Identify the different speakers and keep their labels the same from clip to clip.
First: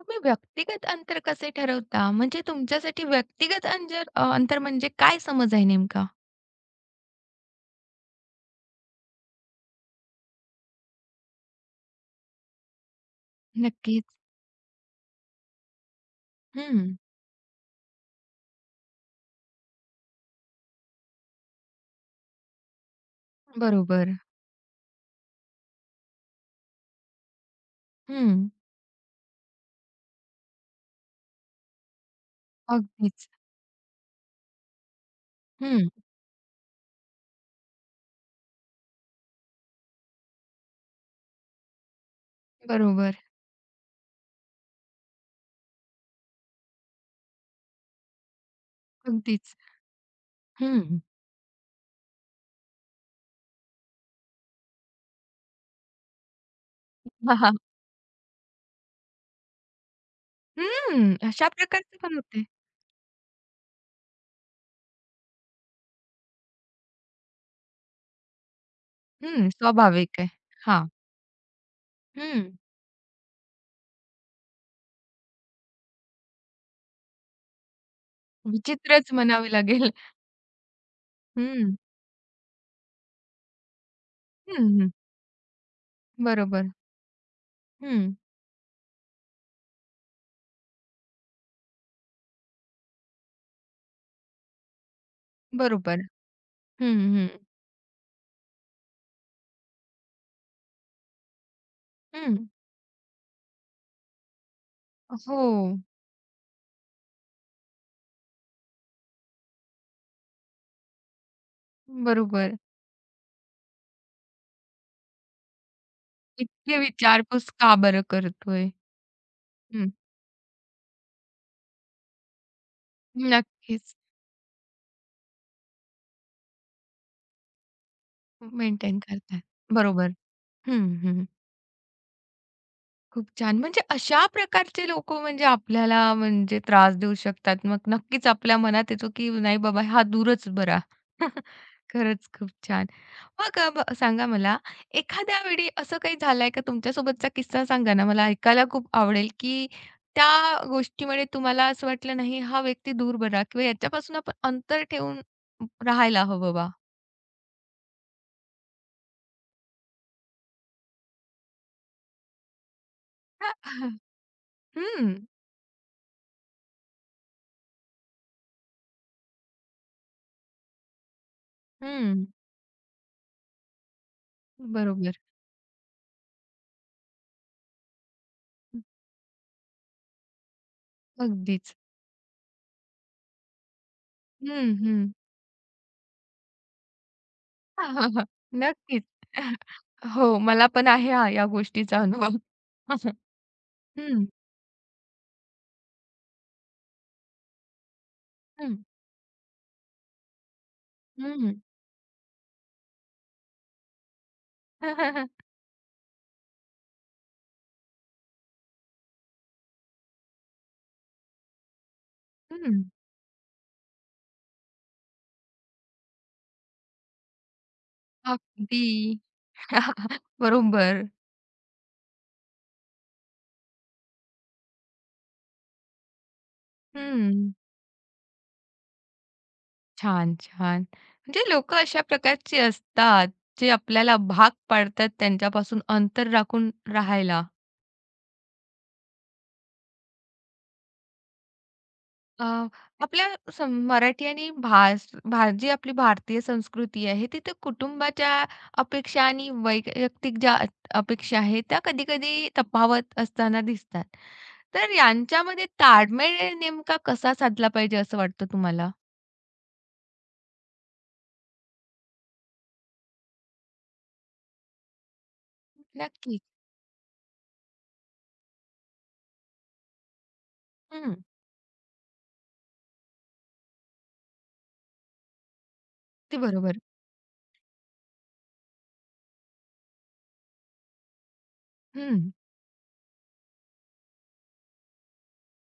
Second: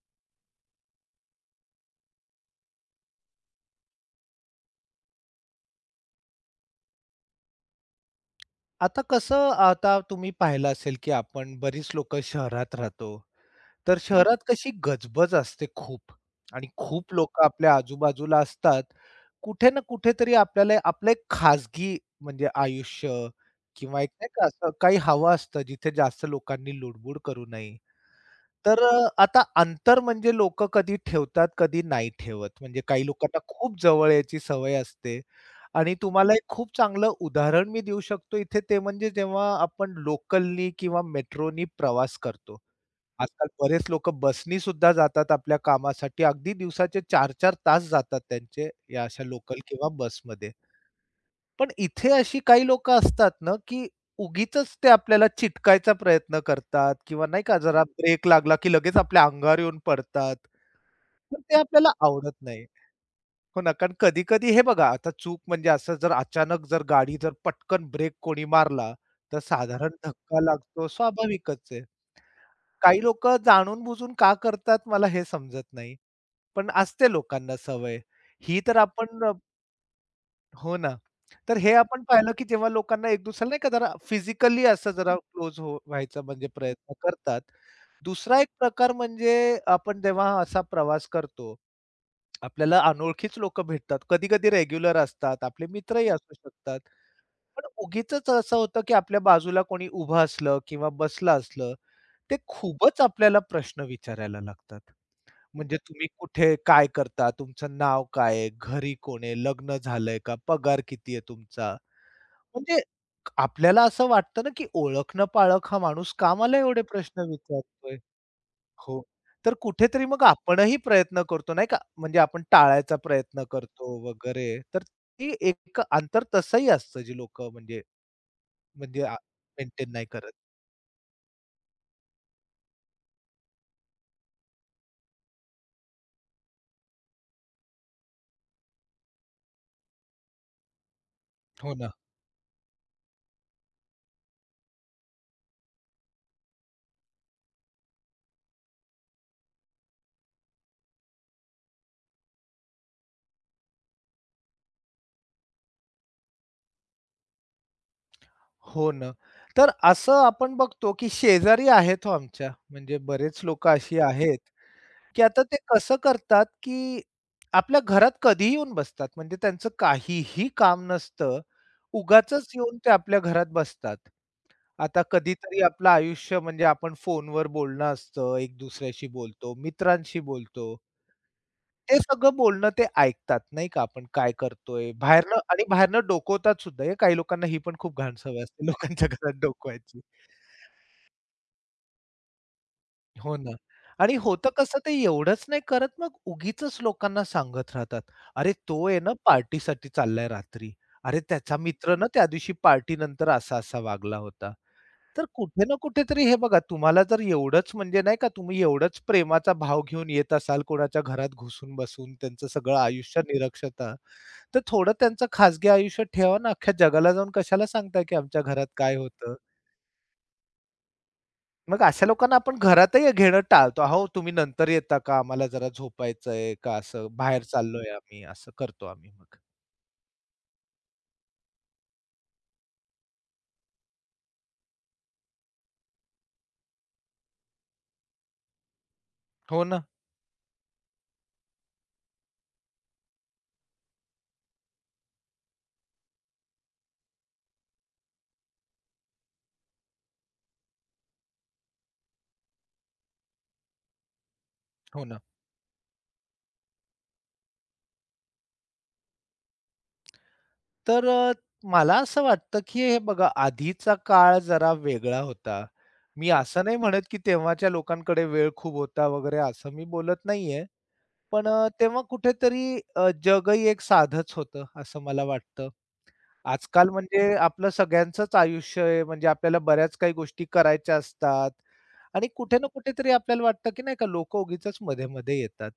Speaker 1: तुम्ही व्यक्तिगत अंतर कसे ठरवता? म्हणजे तुमच्यासाठी व्यक्तिगत अंतर म्हणजे काय समज आहे नेमका?
Speaker 2: आता कसं आता तुम्ही पाहिलं असेल, की आपण बरीच लोकं शहरात राहतो. तर हं.
Speaker 1: नक्कीच.
Speaker 2: शहरात कशी गजबज असते खूप आणि
Speaker 1: हं,
Speaker 2: खूप लोकं आपल्या आजूबाजूला असतात. कुठे ना कुठेतरी आपल्याला आपलं एक खाजगी म्हणजे आयुष्य किंवा एक
Speaker 1: बरोबर.
Speaker 2: नाही का असं काही हवं असतं, जिथे जास्त लोकांनी लुडबुड करू नये.
Speaker 1: हं.
Speaker 2: आता अंतर म्हणजे लोकं कधी ठेवतात, कधी नाही ठेवत. म्हणजे काही
Speaker 1: अगदीच.
Speaker 2: लोकांना खूप जवळ यायची सवय असते
Speaker 1: हं,
Speaker 2: आणि तुम्हाला एक खूप चांगलं उदाहरण मी देऊ शकतो इथे ते म्हणजे जेव्हा आपण लोकलनी किंवा मेट्रोनी प्रवास करतो.
Speaker 1: बरोबर.
Speaker 2: आजकाल बरेच लोकं बसनी सुद्धा जातात आपल्या कामासाठी. अगदी दिवसाचे 4-4 तास जातात त्यांचे या अशा
Speaker 1: अगदीच.
Speaker 2: लोकल किंवा बसमध्ये.
Speaker 1: हं.
Speaker 2: पण इथे अशी काही लोकं असतात ना, की उगीचच ते आपल्याला चिटकायचा प्रयत्न करतात किंवा नाही का जरा ब्रेक लागला, की लगेच आपल्या अंगावर येऊन पडतात.
Speaker 1: हं,
Speaker 2: तर
Speaker 1: अशा
Speaker 2: ते आपल्याला
Speaker 1: प्रकारचं पण
Speaker 2: आवडत
Speaker 1: होते.
Speaker 2: नाही. हो ना, कारण कधी-कधी हे बघा आता चूक म्हणजे असं जर अचानक जर गाडी जर पटकन ब्रेक कोणी मारला, तर
Speaker 1: हं,
Speaker 2: साधारण
Speaker 1: स्वाभाविक आहे.
Speaker 2: धक्का
Speaker 1: हां.
Speaker 2: लागतो स्वाभाविकच आहे.
Speaker 1: हं,
Speaker 2: काही लोकं जाणून-बुजून का करतात मला हे समजत नाही. पण असते लोकांना सवय. ही तर
Speaker 1: विचित्रच
Speaker 2: आपण
Speaker 1: म्हणावे लागेल.
Speaker 2: हो ना. तर हे
Speaker 1: हं,
Speaker 2: आपण पाहिलं, की जेव्हा लोकांना एक दुसऱ्याला नाही का जरा फिजिकली
Speaker 1: हं,
Speaker 2: असं
Speaker 1: हं.
Speaker 2: जरा क्लोज व्हायचा म्हणजे
Speaker 1: बरोबर.
Speaker 2: प्रयत्न करतात.
Speaker 1: हं,
Speaker 2: दुसरा एक प्रकार म्हणजे आपण जेव्हा असा प्रवास करतो, आपल्याला अनोळखीच लोकं भेटतात. कधी-कधी रेग्युलर असतात, आपले
Speaker 1: बरोबर.
Speaker 2: मित्रही असू शकतात.
Speaker 1: हं, हं,
Speaker 2: पण उगीचच असं होतं, की आपल्या बाजूला कोणी उभं असलं किंवा बसलं असलं, ते
Speaker 1: हं.
Speaker 2: खूपच आपल्याला प्रश्न विचारायला लागतात.
Speaker 1: हो,
Speaker 2: म्हणजे तुम्ही कुठे, काय करता, तुमचं नाव काय आहे, घरी कोण आहे, लग्न झालंय का, पगार किती आहे तुमचा?
Speaker 1: बरोबर.
Speaker 2: म्हणजे आपल्याला असं वाटतं ना, की ओळखणं-पाळख हा माणूस का मला
Speaker 1: इतके
Speaker 2: एवढे प्रश्न
Speaker 1: विचारपूस का
Speaker 2: विचारतोय?
Speaker 1: बरं करतोय?
Speaker 2: हो. तर कुठेतरी मग आपणही प्रयत्न करतो नाही का? म्हणजे आपण टाळायचा प्रयत्न करतो
Speaker 1: नक्कीच.
Speaker 2: वगैरे. तर ती एक अंतर तसंही असतं जी लोकं म्हणजे
Speaker 1: मेंटेन
Speaker 2: म्हणजे
Speaker 1: करतात.
Speaker 2: मेंटेन नाही
Speaker 1: बरोबर.
Speaker 2: करत.
Speaker 1: हं, हं. खूप छान. म्हणजे अशा प्रकारचे लोकं म्हणजे आपल्याला म्हणजे त्रास देऊ शकतात. मग नक्कीच आपल्या मनात येतो, की नाही बाबा हा दूरच बरा.
Speaker 2: हो ना.
Speaker 1: खरंच खूप छान. मग अ, ब सांगा मला एखाद्या वेळी असं काही झालंय का तुमच्यासोबतचा किस्सा सांगा ना मला ऐकायला खूप आवडेल, की त्या गोष्टीमुळे तुम्हाला असं वाटलं नाही हा व्यक्ती दूर बरा किंवा याच्यापासून आपण अंतर ठेवून राहायला हवं बा.
Speaker 2: हो ना. तर असं आपण बघतो, की शेजारी आहेत हो आमच्या. म्हणजे बरेच लोकं अशी आहेत
Speaker 1: हं.
Speaker 2: की आता ते कसं करतात, की आपल्या घरात कधीही येऊन बसतात. म्हणजे त्यांचं काहीही काम नसतं.
Speaker 1: हं.
Speaker 2: उगाचच येऊन ते आपल्या घरात बसतात. आता
Speaker 1: बरोबर.
Speaker 2: कधीतरी आपलं आयुष्य म्हणजे आपण फोनवर बोलणं असतं, एक
Speaker 1: हं,
Speaker 2: दुसऱ्याशी बोलतो, मित्रांशी बोलतो.
Speaker 1: अगदीच.
Speaker 2: ते सगळं बोलणं ते ऐकतात नाही का, आपण काय
Speaker 1: हं,
Speaker 2: करतोय.
Speaker 1: हं.
Speaker 2: बाहेरनं आणि बाहेरनं डोकवतात सुद्धा हे. काही लोकांना ही पण खूप घाण सवय असते
Speaker 1: नक्कीच.
Speaker 2: लोकांच्या घरात डोकवायची.
Speaker 1: हो, मला पण आहे हा या गोष्टीचा अनुभव.
Speaker 2: हो ना. आणि
Speaker 1: हं,
Speaker 2: होतं कसं ते एवढंच नाही करत मग उगीचच लोकांना सांगत राहतात. "अरे
Speaker 1: हं,
Speaker 2: तो आहे ना पार्टीसाठी चाललाय रात्री. अरे
Speaker 1: हं.
Speaker 2: त्याचा मित्र ना त्या दिवशी पार्टी नंतर असा-असा वागला होता." तर
Speaker 1: हं,
Speaker 2: कुठे ना कुठेतरी हे बघा तुम्हाला जर एवढंच म्हणजे नाही का तुम्ही एवढंच प्रेमाचा भाव घेऊन येत असाल कोणाच्या घरात घुसून बसून त्यांचं सगळं आयुष्य निरक्षता, तर थोडं त्यांचं खाजगी आयुष्य ठेवा ना. अख्ख्या जगाला जाऊन कशाला सांगताय की आमच्या घरात
Speaker 1: अगदी.
Speaker 2: काय होतं?
Speaker 1: बरोबर.
Speaker 2: मग अशा लोकांना आपण घरातही घेणं टाळतो. "अहो, तुम्ही नंतर येता का? आम्हाला जरा झोपायचंय का असं बाहेर
Speaker 1: हं.
Speaker 2: चाललोय आम्ही." असं करतो आम्ही मग.
Speaker 1: छान, छान. म्हणजे लोकं अशा प्रकारची असतात, जे आपल्याला भाग पाडतात त्यांच्यापासून अंतर राखून राहायला.
Speaker 2: हो ना,
Speaker 1: अ, आपल्या मराठी आणि भास भा जी आपली भारतीय संस्कृती आहे, तिथे कुटुंबाच्या अपेक्षा आणि वैयक्तिक ज्या अपेक्षा आहेत, त्या कधी-कधी तफावत असताना दिसतात. तर
Speaker 2: हो ना.
Speaker 1: यांच्यामध्ये ताळमेळ नेमका कसा साधला पाहिजे असं वाटतं तुम्हाला?
Speaker 2: तर अ, मला असं वाटतं, की हे बघा आधीचा काळ जरा वेगळा होता. मी
Speaker 1: नक्कीच.
Speaker 2: असं नाही म्हणत, की तेव्हाच्या लोकांकडे वेळ खूप होता वगैरे असं मी बोलत नाहीये.
Speaker 1: हं.
Speaker 2: पण तेव्हा कुठेतरी जगही एक साधंच होतं असं मला वाटतं.
Speaker 1: ते बरोबर.
Speaker 2: आजकाल म्हणजे आपलं सगळ्यांचंच आयुष्य आहे, म्हणजे आपल्याला बऱ्याच काही गोष्टी करायच्या असतात
Speaker 1: हं.
Speaker 2: आणि कुठे ना कुठेतरी आपल्याला वाटतं की नाही का लोक उगीचच मध्ये-मध्ये येतात.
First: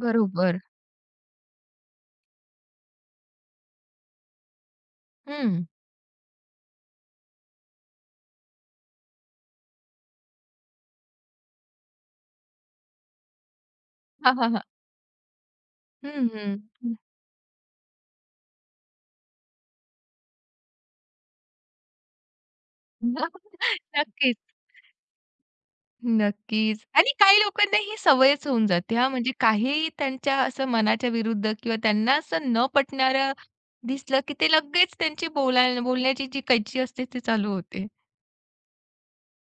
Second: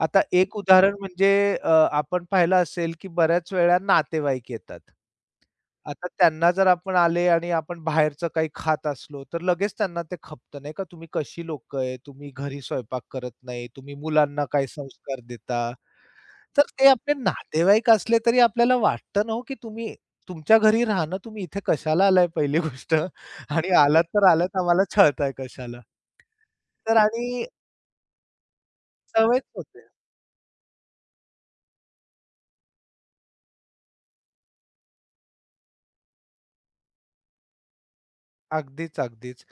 Speaker 2: आता एक
Speaker 1: बरोबर.
Speaker 2: उदाहरण म्हणजे आपण पाहिलं असेल की बऱ्याच वेळा नातेवाईक येतात.
Speaker 1: हं.
Speaker 2: आता त्यांना जर आपण आले आणि आपण बाहेरचं काही खात असलो, तर लगेच त्यांना ते खपतं नाही का, "तुम्ही कशी लोकं आहे, तुम्ही घरी स्वयंपाक करत नाही, तुम्ही
Speaker 1: हां,
Speaker 2: मुलांना
Speaker 1: हां, हां.
Speaker 2: काय संस्कार देता."
Speaker 1: हं, हं.
Speaker 2: तर ते आपले नातेवाईक असले तरी आपल्याला वाटतं ना हो, की तुम्ही तुमच्या घरी राहणं, तुम्ही इथे कशाला आलाय पहिली गोष्ट आणि आलात तर
Speaker 1: नक्कीच.
Speaker 2: आलात आम्हाला छळताय कशाला?
Speaker 1: नक्कीच.
Speaker 2: तर
Speaker 1: आणि
Speaker 2: आणि
Speaker 1: काही लोकांना ही सवयच होऊन जाते हा? म्हणजे
Speaker 2: सवयच होते.
Speaker 1: काहीही त्यांच्या असं मनाच्या विरुद्ध किंवा त्यांना असं न पटणारं दिसलं, की ते लगेच त्यांची बोलण्याची जी कैची असते ती चालू होते.
Speaker 2: अगदीच, अगदीच.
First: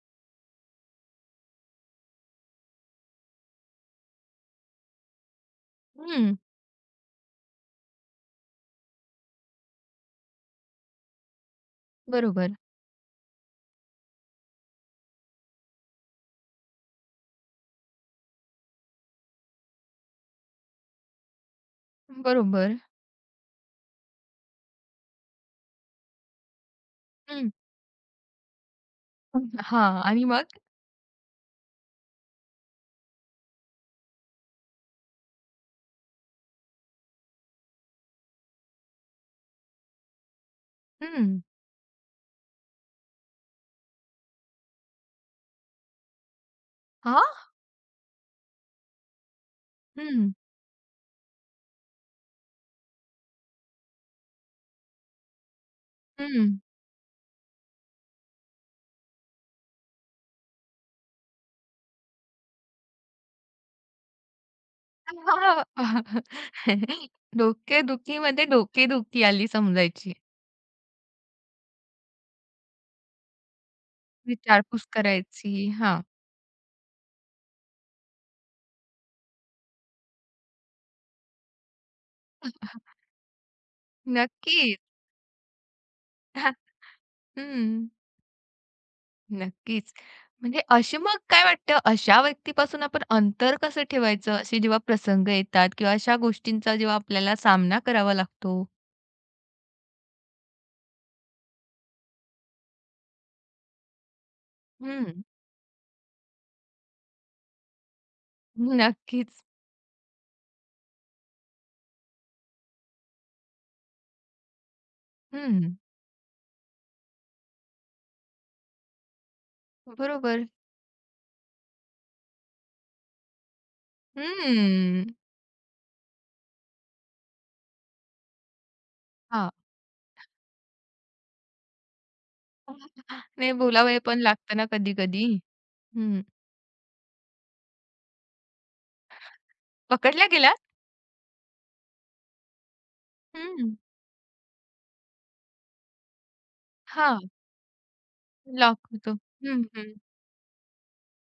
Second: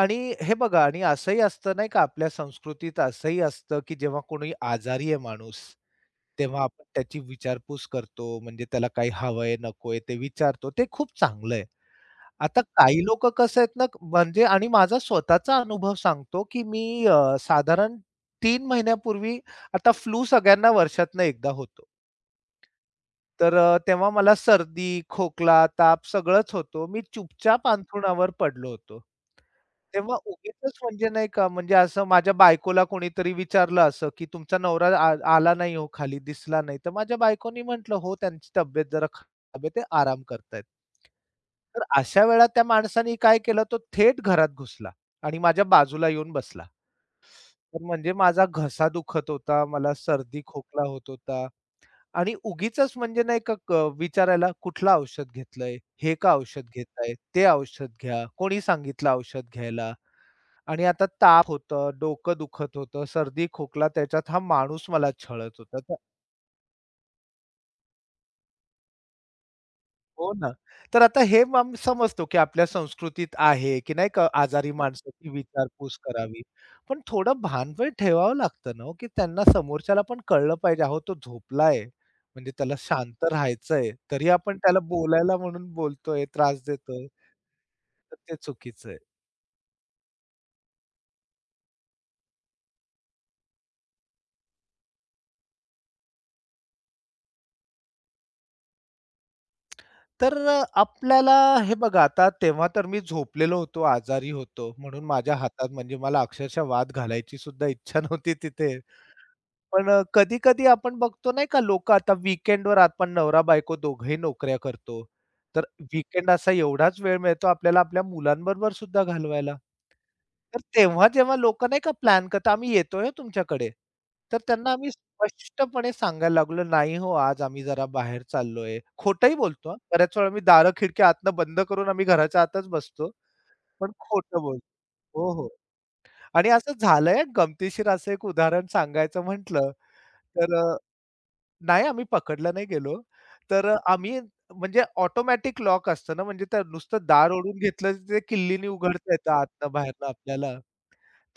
Speaker 2: आणि हे बघा आणि असंही असतं नाही का आपल्या संस्कृतीत असंही असतं, की जेव्हा कोणी आजारी आहे माणूस,
Speaker 1: हं,
Speaker 2: तेव्हा आपण त्याची विचारपूस करतो. म्हणजे त्याला काही हवंय, नकोय ते विचारतो. ते खूप चांगलं आहे.
Speaker 1: बरोबर,
Speaker 2: आता काही लोकं कसं आहेत ना, म्हणजे आणि माझा स्वतःचा अनुभव सांगतो, की मी साधारण 3 महिन्यापूर्वी आता फ्लू सगळ्यांना वर्षातनं एकदा होतो.
Speaker 1: बरोबर.
Speaker 2: तेव्हा मला सर्दी, खोकला, ताप सगळंच होतो. मी
Speaker 1: हं,
Speaker 2: चुपचाप अंथरुणावर पडलो होतो.
Speaker 1: हां
Speaker 2: तेव्हा
Speaker 1: आणि मग?
Speaker 2: उगीचच म्हणजे नाही का, म्हणजे असं माझ्या बायकोला कोणीतरी विचारलं असं, की "तुमचा नवरा आला नाही हो खाली, दिसला नाही." तर माझ्या बायकोनी म्हटलं, "हो, त्यांची तब्येत जरा खराब आहे, ते आराम करतायत."
Speaker 1: हं,
Speaker 2: तर अशा वेळा त्या माणसाने काय केलं, तो थेट घरात घुसला आणि माझ्या बाजूला येऊन बसला.
Speaker 1: हां?
Speaker 2: तर म्हणजे माझा घसा दुखत होता, मला
Speaker 1: हं,
Speaker 2: सर्दी, खोकला होत होता. आणि उगीचच म्हणजे नाही का विचारायला, "कुठलं औषध घेतलंय? हे का औषध घेताय? ते औषध घ्या. कोणी सांगितलं औषध घ्यायला?" आणि आता ताप होतं, डोकं दुखत होतं, सर्दी, खोकला त्याच्यात हा माणूस मला छळत होता. तर
Speaker 1: हं. डोकेदुखीमध्ये डोकेदुखी आली समजायची.
Speaker 2: हो ना. तर आता हे मग समजतो, की आपल्या संस्कृतीत आहे, की नाही का आजारी
Speaker 1: विचारपूस
Speaker 2: माणसाची
Speaker 1: करायची.
Speaker 2: विचारपूस
Speaker 1: हां,
Speaker 2: करावी. पण थोडं भान पण ठेवावं लागतं ना हो, की त्यांना समोरच्याला पण कळलं पाहिजे, अहो तो झोपलाय, म्हणजे त्याला शांत राहायचंय. तरी आपण त्याला
Speaker 1: नक्कीच.
Speaker 2: बोलायला म्हणून बोलतोय, त्रास देतोय,
Speaker 1: हं.
Speaker 2: तर ते चुकीचं आहे.
Speaker 1: नक्कीच. म्हणजे अशी मग काय वाटतं, अशा व्यक्तीपासून आपण अंतर कसं ठेवायचं? असे जेव्हा प्रसंग येतात किंवा अशा गोष्टींचा जेव्हा आपल्याला सामना करावा लागतो.
Speaker 2: आपल्याला हे बघा आता तेव्हा तर मी झोपलेलो होतो, आजारी होतो. म्हणून
Speaker 1: हं.
Speaker 2: माझ्या हातात म्हणजे मला अक्षरशः वाद घालायची सुद्धा इच्छा नव्हती तिथे.
Speaker 1: नक्कीच.
Speaker 2: पण कधी-कधी आपण बघतो नाही का लोकं आता वीकेंडवर आपण नवरा-बायको दोघंही नोकऱ्या करतो. तर
Speaker 1: हं.
Speaker 2: वीकेंड असा एवढाच वेळ मिळतो आपल्याला आपल्या मुलांबरोबर सुद्धा घालवायला.
Speaker 1: बरोबर.
Speaker 2: तर तेव्हा जेव्हा लोकं नाही का प्लॅन करतात, "आम्ही येतोय हं तुमच्याकडे." तर त्यांना आम्ही
Speaker 1: हं.
Speaker 2: स्पष्टपणे सांगायला लागलो, "नाही हो, आज आम्ही जरा बाहेर चाललोय." खोटंही
Speaker 1: हां.
Speaker 2: बोलतो हां. बऱ्याच वेळा आम्ही दारं खिडक्या आतनं बंद करून आम्ही घराच्या आतच बसतो,
Speaker 1: नाही
Speaker 2: पण
Speaker 1: बोलावे पण
Speaker 2: खोटं
Speaker 1: लागतं
Speaker 2: बोलतो.
Speaker 1: ना कधी-कधी.
Speaker 2: हो, हो.
Speaker 1: हं.
Speaker 2: आणि असं झालंय गमतीशीर असं एक उदाहरण सांगायचं म्हटलं,
Speaker 1: पकडल्या
Speaker 2: तर
Speaker 1: गेलात?
Speaker 2: नाही आम्ही पकडला नाही गेलो.
Speaker 1: हं.
Speaker 2: आम्ही म्हणजे ऑटोमॅटिक लॉक असतं ना, म्हणजे त्या नुसतं दार
Speaker 1: हां.
Speaker 2: ओढून घेतलं, ते किल्लीने
Speaker 1: लॉक
Speaker 2: उघडता
Speaker 1: होतो.
Speaker 2: येतं
Speaker 1: हं,
Speaker 2: आतनं
Speaker 1: हं.
Speaker 2: बाहेरनं आपल्याला.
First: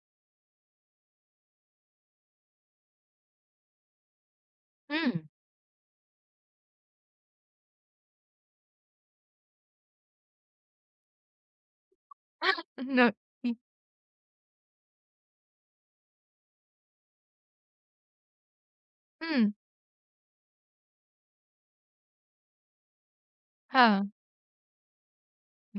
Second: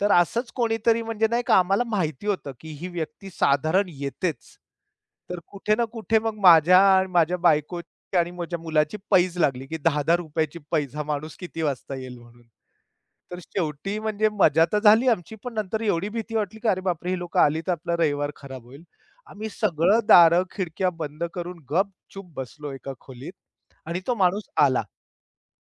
Speaker 2: तर असंच कोणीतरी म्हणजे नाही का आम्हाला माहिती होतं, की ही व्यक्ती साधारण येतेच.
Speaker 1: हं.
Speaker 2: तर कुठे ना कुठे मग माझ्या आणि माझ्या बायकोची आणि माझ्या मुलाची पैज लागली, की ₹10,000 ची पैज हा माणूस किती वाजता येईल म्हणून. तर
Speaker 1: नक्की.
Speaker 2: शेवटी म्हणजे मजा तर झाली आमची, पण नंतर एवढी भीती वाटली, की अरे बापरे! ही लोकं आली तर आपला रविवार खराब होईल. आम्ही
Speaker 1: हं.
Speaker 2: सगळं दारं, खिडक्या बंद करून गपचूप बसलो एका खोलीत आणि
Speaker 1: हां.
Speaker 2: तो माणूस आला.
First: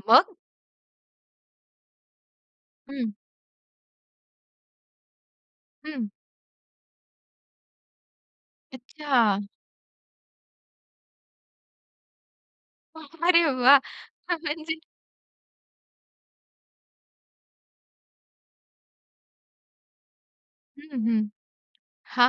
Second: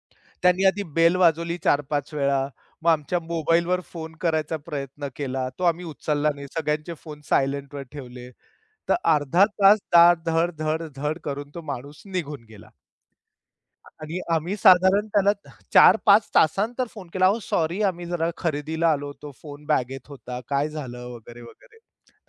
Speaker 1: मग?
Speaker 2: त्यांनी आधी बेल वाजवली 4-5 वेळा. मग
Speaker 1: हं,
Speaker 2: आमच्या मोबाईलवर फोन करायचा प्रयत्न केला. तो आम्ही
Speaker 1: हं.
Speaker 2: उचलला नाही. सगळ्यांचे फोन सायलेंटवर ठेवले. तर
Speaker 1: अच्छा.
Speaker 2: अर्धा तास दार धड-धड-धड करून तो माणूस निघून गेला.
Speaker 1: अरे वाह!
Speaker 2: आणि आम्ही
Speaker 1: म्हणजे
Speaker 2: साधारण त्याला 4-5 तासानंतर फोन केला, "अहो सॉरी आम्ही जरा खरेदीला आलो होतो. फोन बॅगेत होता. काय
Speaker 1: हं,
Speaker 2: झालं?"
Speaker 1: हं.
Speaker 2: वगैरे, वगैरे.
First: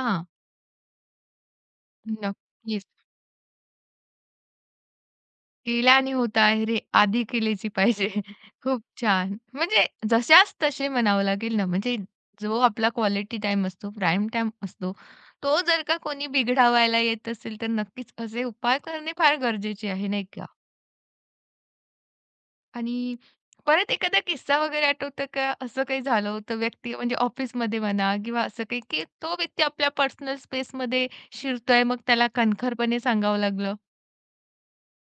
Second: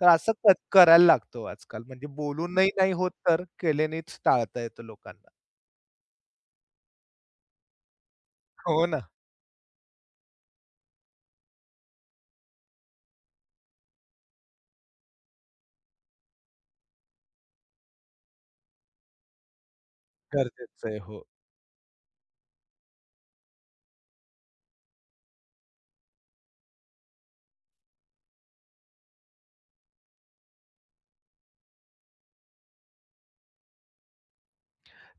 Speaker 2: तर असं क करायला लागतो आजकाल. म्हणजे बोलूनही
Speaker 1: नक्कीच.
Speaker 2: नाही होत तर केल्यानेच टाळता येतं लोकांना.
Speaker 1: केल्याने होत आहे रे, आधी केलीची पाहिजे. खूप
Speaker 2: हो ना.
Speaker 1: छान. म्हणजे जशास तसे म्हणावं लागेल ना, म्हणजे जो आपला क्वालिटी टाइम असतो, प्राईम टाइम असतो, तो जर का कोणी बिघडवायला येत असेल, तर नक्कीच असे उपाय करणे फार गरजेचे आहे, नाही का?
Speaker 2: गरजेचं आहे. हो.
Speaker 1: आणि परत एखादा किस्सा वगैरे आठवतं का? असं काही झालं होतं व्यक्ती म्हणजे ऑफिसमध्ये म्हणा किंवा असं काही, की तो व्यक्ती आपल्या पर्सनल स्पेसमध्ये शिरतोय, मग त्याला कणखरपणे सांगावं लागलं?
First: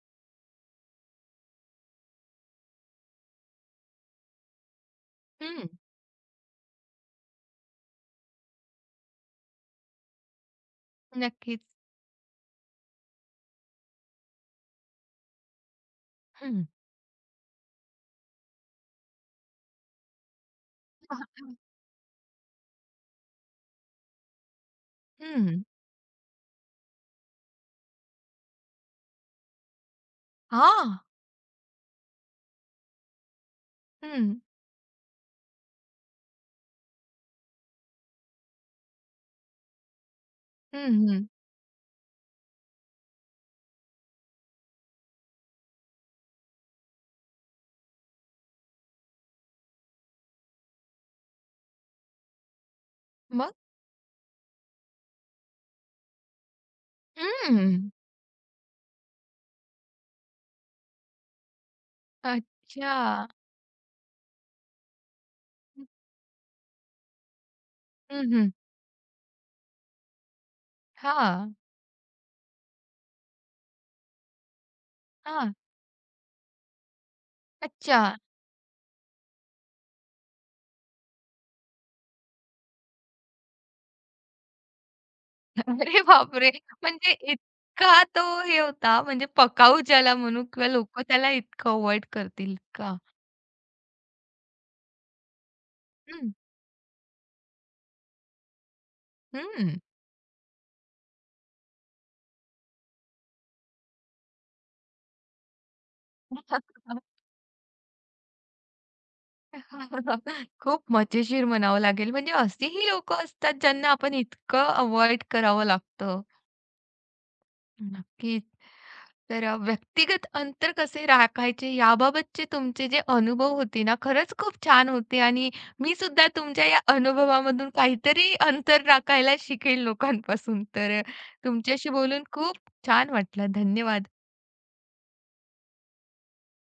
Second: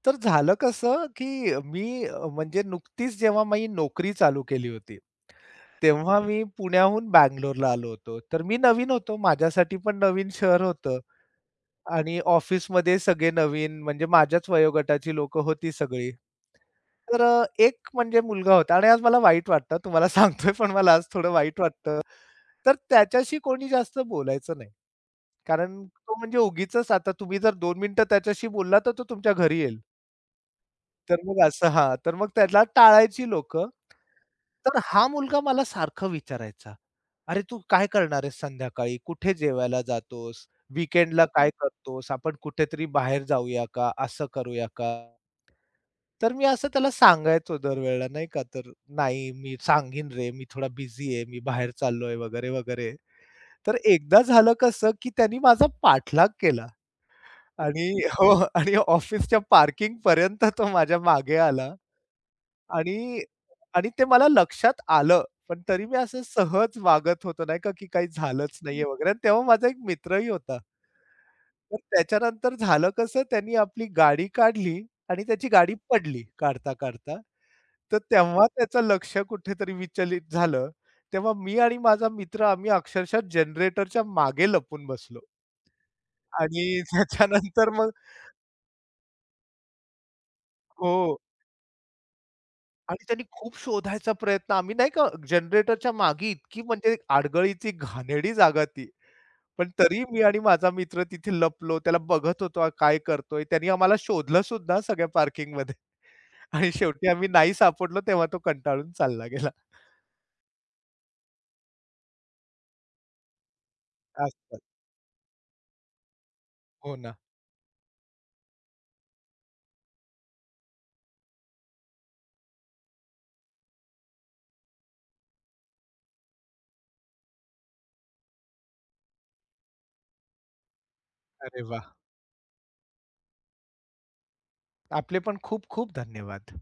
Speaker 2: तर झालं कसं, की मी म्हणजे नुकतीच जेव्हा मी नोकरी चालू केली होती,
Speaker 1: हं.
Speaker 2: तेव्हा मी पुण्याहून बंगलोरला आलो होतो. तर मी नवीन होतो, माझ्यासाठी पण नवीन शहर होतं
Speaker 1: नक्कीच.
Speaker 2: आणि ऑफिसमध्ये सगळे नवीन म्हणजे माझ्याच वयोगटाची लोकं होती सगळी.
Speaker 1: हं.
Speaker 2: एक म्हणजे मुलगा होता आणि आज मला वाईट वाटतं तुम्हाला सांगतोय, पण मला आज थोडं वाईट वाटतं. तर त्याच्याशी कोणी जास्त बोलायचं नाही.
Speaker 1: हं.
Speaker 2: कारण तो म्हणजे उगीचच आता तुम्ही जर 2 मिनिटं त्याच्याशी बोलला, तर तो तुमच्या घरी येईल.
Speaker 1: हां.
Speaker 2: तर मग असं हां, तर मग त्याला टाळायची लोकं.
Speaker 1: हं.
Speaker 2: तर हा मुलगा मला सारखं विचारायचा, "अरे, तू काय करणार आहेस संध्याकाळी? कुठे जेवायला जातोस?
Speaker 1: हं, हं.
Speaker 2: वीकेंडला काय करतोस? आपण कुठेतरी बाहेर जाऊया का? असं करूया का?" तर मी असं त्याला सांगायचो दरवेळेला नाही का, तर "नाही, मी सांगीन रे, मी थोडा बिझी आहे, मी बाहेर चाललोय" वगैरे, वगैरे.
Speaker 1: मग?
Speaker 2: तर एकदा झालं कसं, की त्यांनी माझा पाठलाग केला
Speaker 1: हं.
Speaker 2: आणि हो आणि ऑफिसच्या पार्किंगपर्यंत तो माझ्या मागे आला. आणि
Speaker 1: अच्छा.
Speaker 2: आणि ते मला लक्षात आलं. पण तरी मी असं सहज वागत होतो नाही का, की काही
Speaker 1: हं, हं.
Speaker 2: झालंच नाहीये हं. वगैरे. आणि तेव्हा माझा एक मित्रही होता.
Speaker 1: हां.
Speaker 2: तर त्याच्यानंतर झालं कसं, त्यांनी आपली गाडी काढली आणि त्याची
Speaker 1: हां.
Speaker 2: गाडी पडली काढता-काढता. तर
Speaker 1: अच्छा.
Speaker 2: तेव्हा त्याचं लक्ष कुठेतरी विचलित झालं. तेव्हा मी आणि माझा मित्र आम्ही अक्षरशः जनरेटरच्या मागे लपून बसलो
Speaker 1: अरे बापरे!
Speaker 2: आणि
Speaker 1: म्हणजे
Speaker 2: त्याच्यानंतर मग
Speaker 1: इतका तो हे होता म्हणजे पकाऊ ज्याला म्हणू किंवा लोकं
Speaker 2: हो.
Speaker 1: त्याला इतकं अव्हॉइड करतील का?
Speaker 2: आणि त्यांनी खूप शोधायचा प्रयत्न आम्ही नाही का जनरेटरच्या मागे
Speaker 1: हं.
Speaker 2: इतकी म्हणजे आडगळीची घाणेरडी जागा ती. पण
Speaker 1: हं.
Speaker 2: तरी मी आणि माझा मित्र तिथे लपलो. त्याला बघत होतो हा काय करतोय. त्यांनी आम्हाला शोधलं सुद्धा सगळ्या पार्किंगमध्ये आणि शेवटी आम्ही नाही सापडलो तेव्हा तो कंटाळून चालला गेला.
Speaker 1: खूप मजेशीर म्हणावं लागेल. म्हणजे असेही लोकं असतात ज्यांना आपण
Speaker 2: असतं.
Speaker 1: इतकं अव्हॉइड करावं लागतं.
Speaker 2: हो ना.
Speaker 1: नक्कीच. तर व्यक्तिगत अंतर कसे राखायचे याबाबतचे तुमचे जे अनुभव होते ना, खरंच खूप छान होते आणि मी सुद्धा तुमच्या या अनुभवामधून काहीतरी अंतर राखायला शिकेल लोकांपासून. तर
Speaker 2: अरे वाह!
Speaker 1: तुमच्याशी बोलून खूप छान वाटलं. धन्यवाद.
Speaker 2: आपले पण खूप खूप धन्यवाद.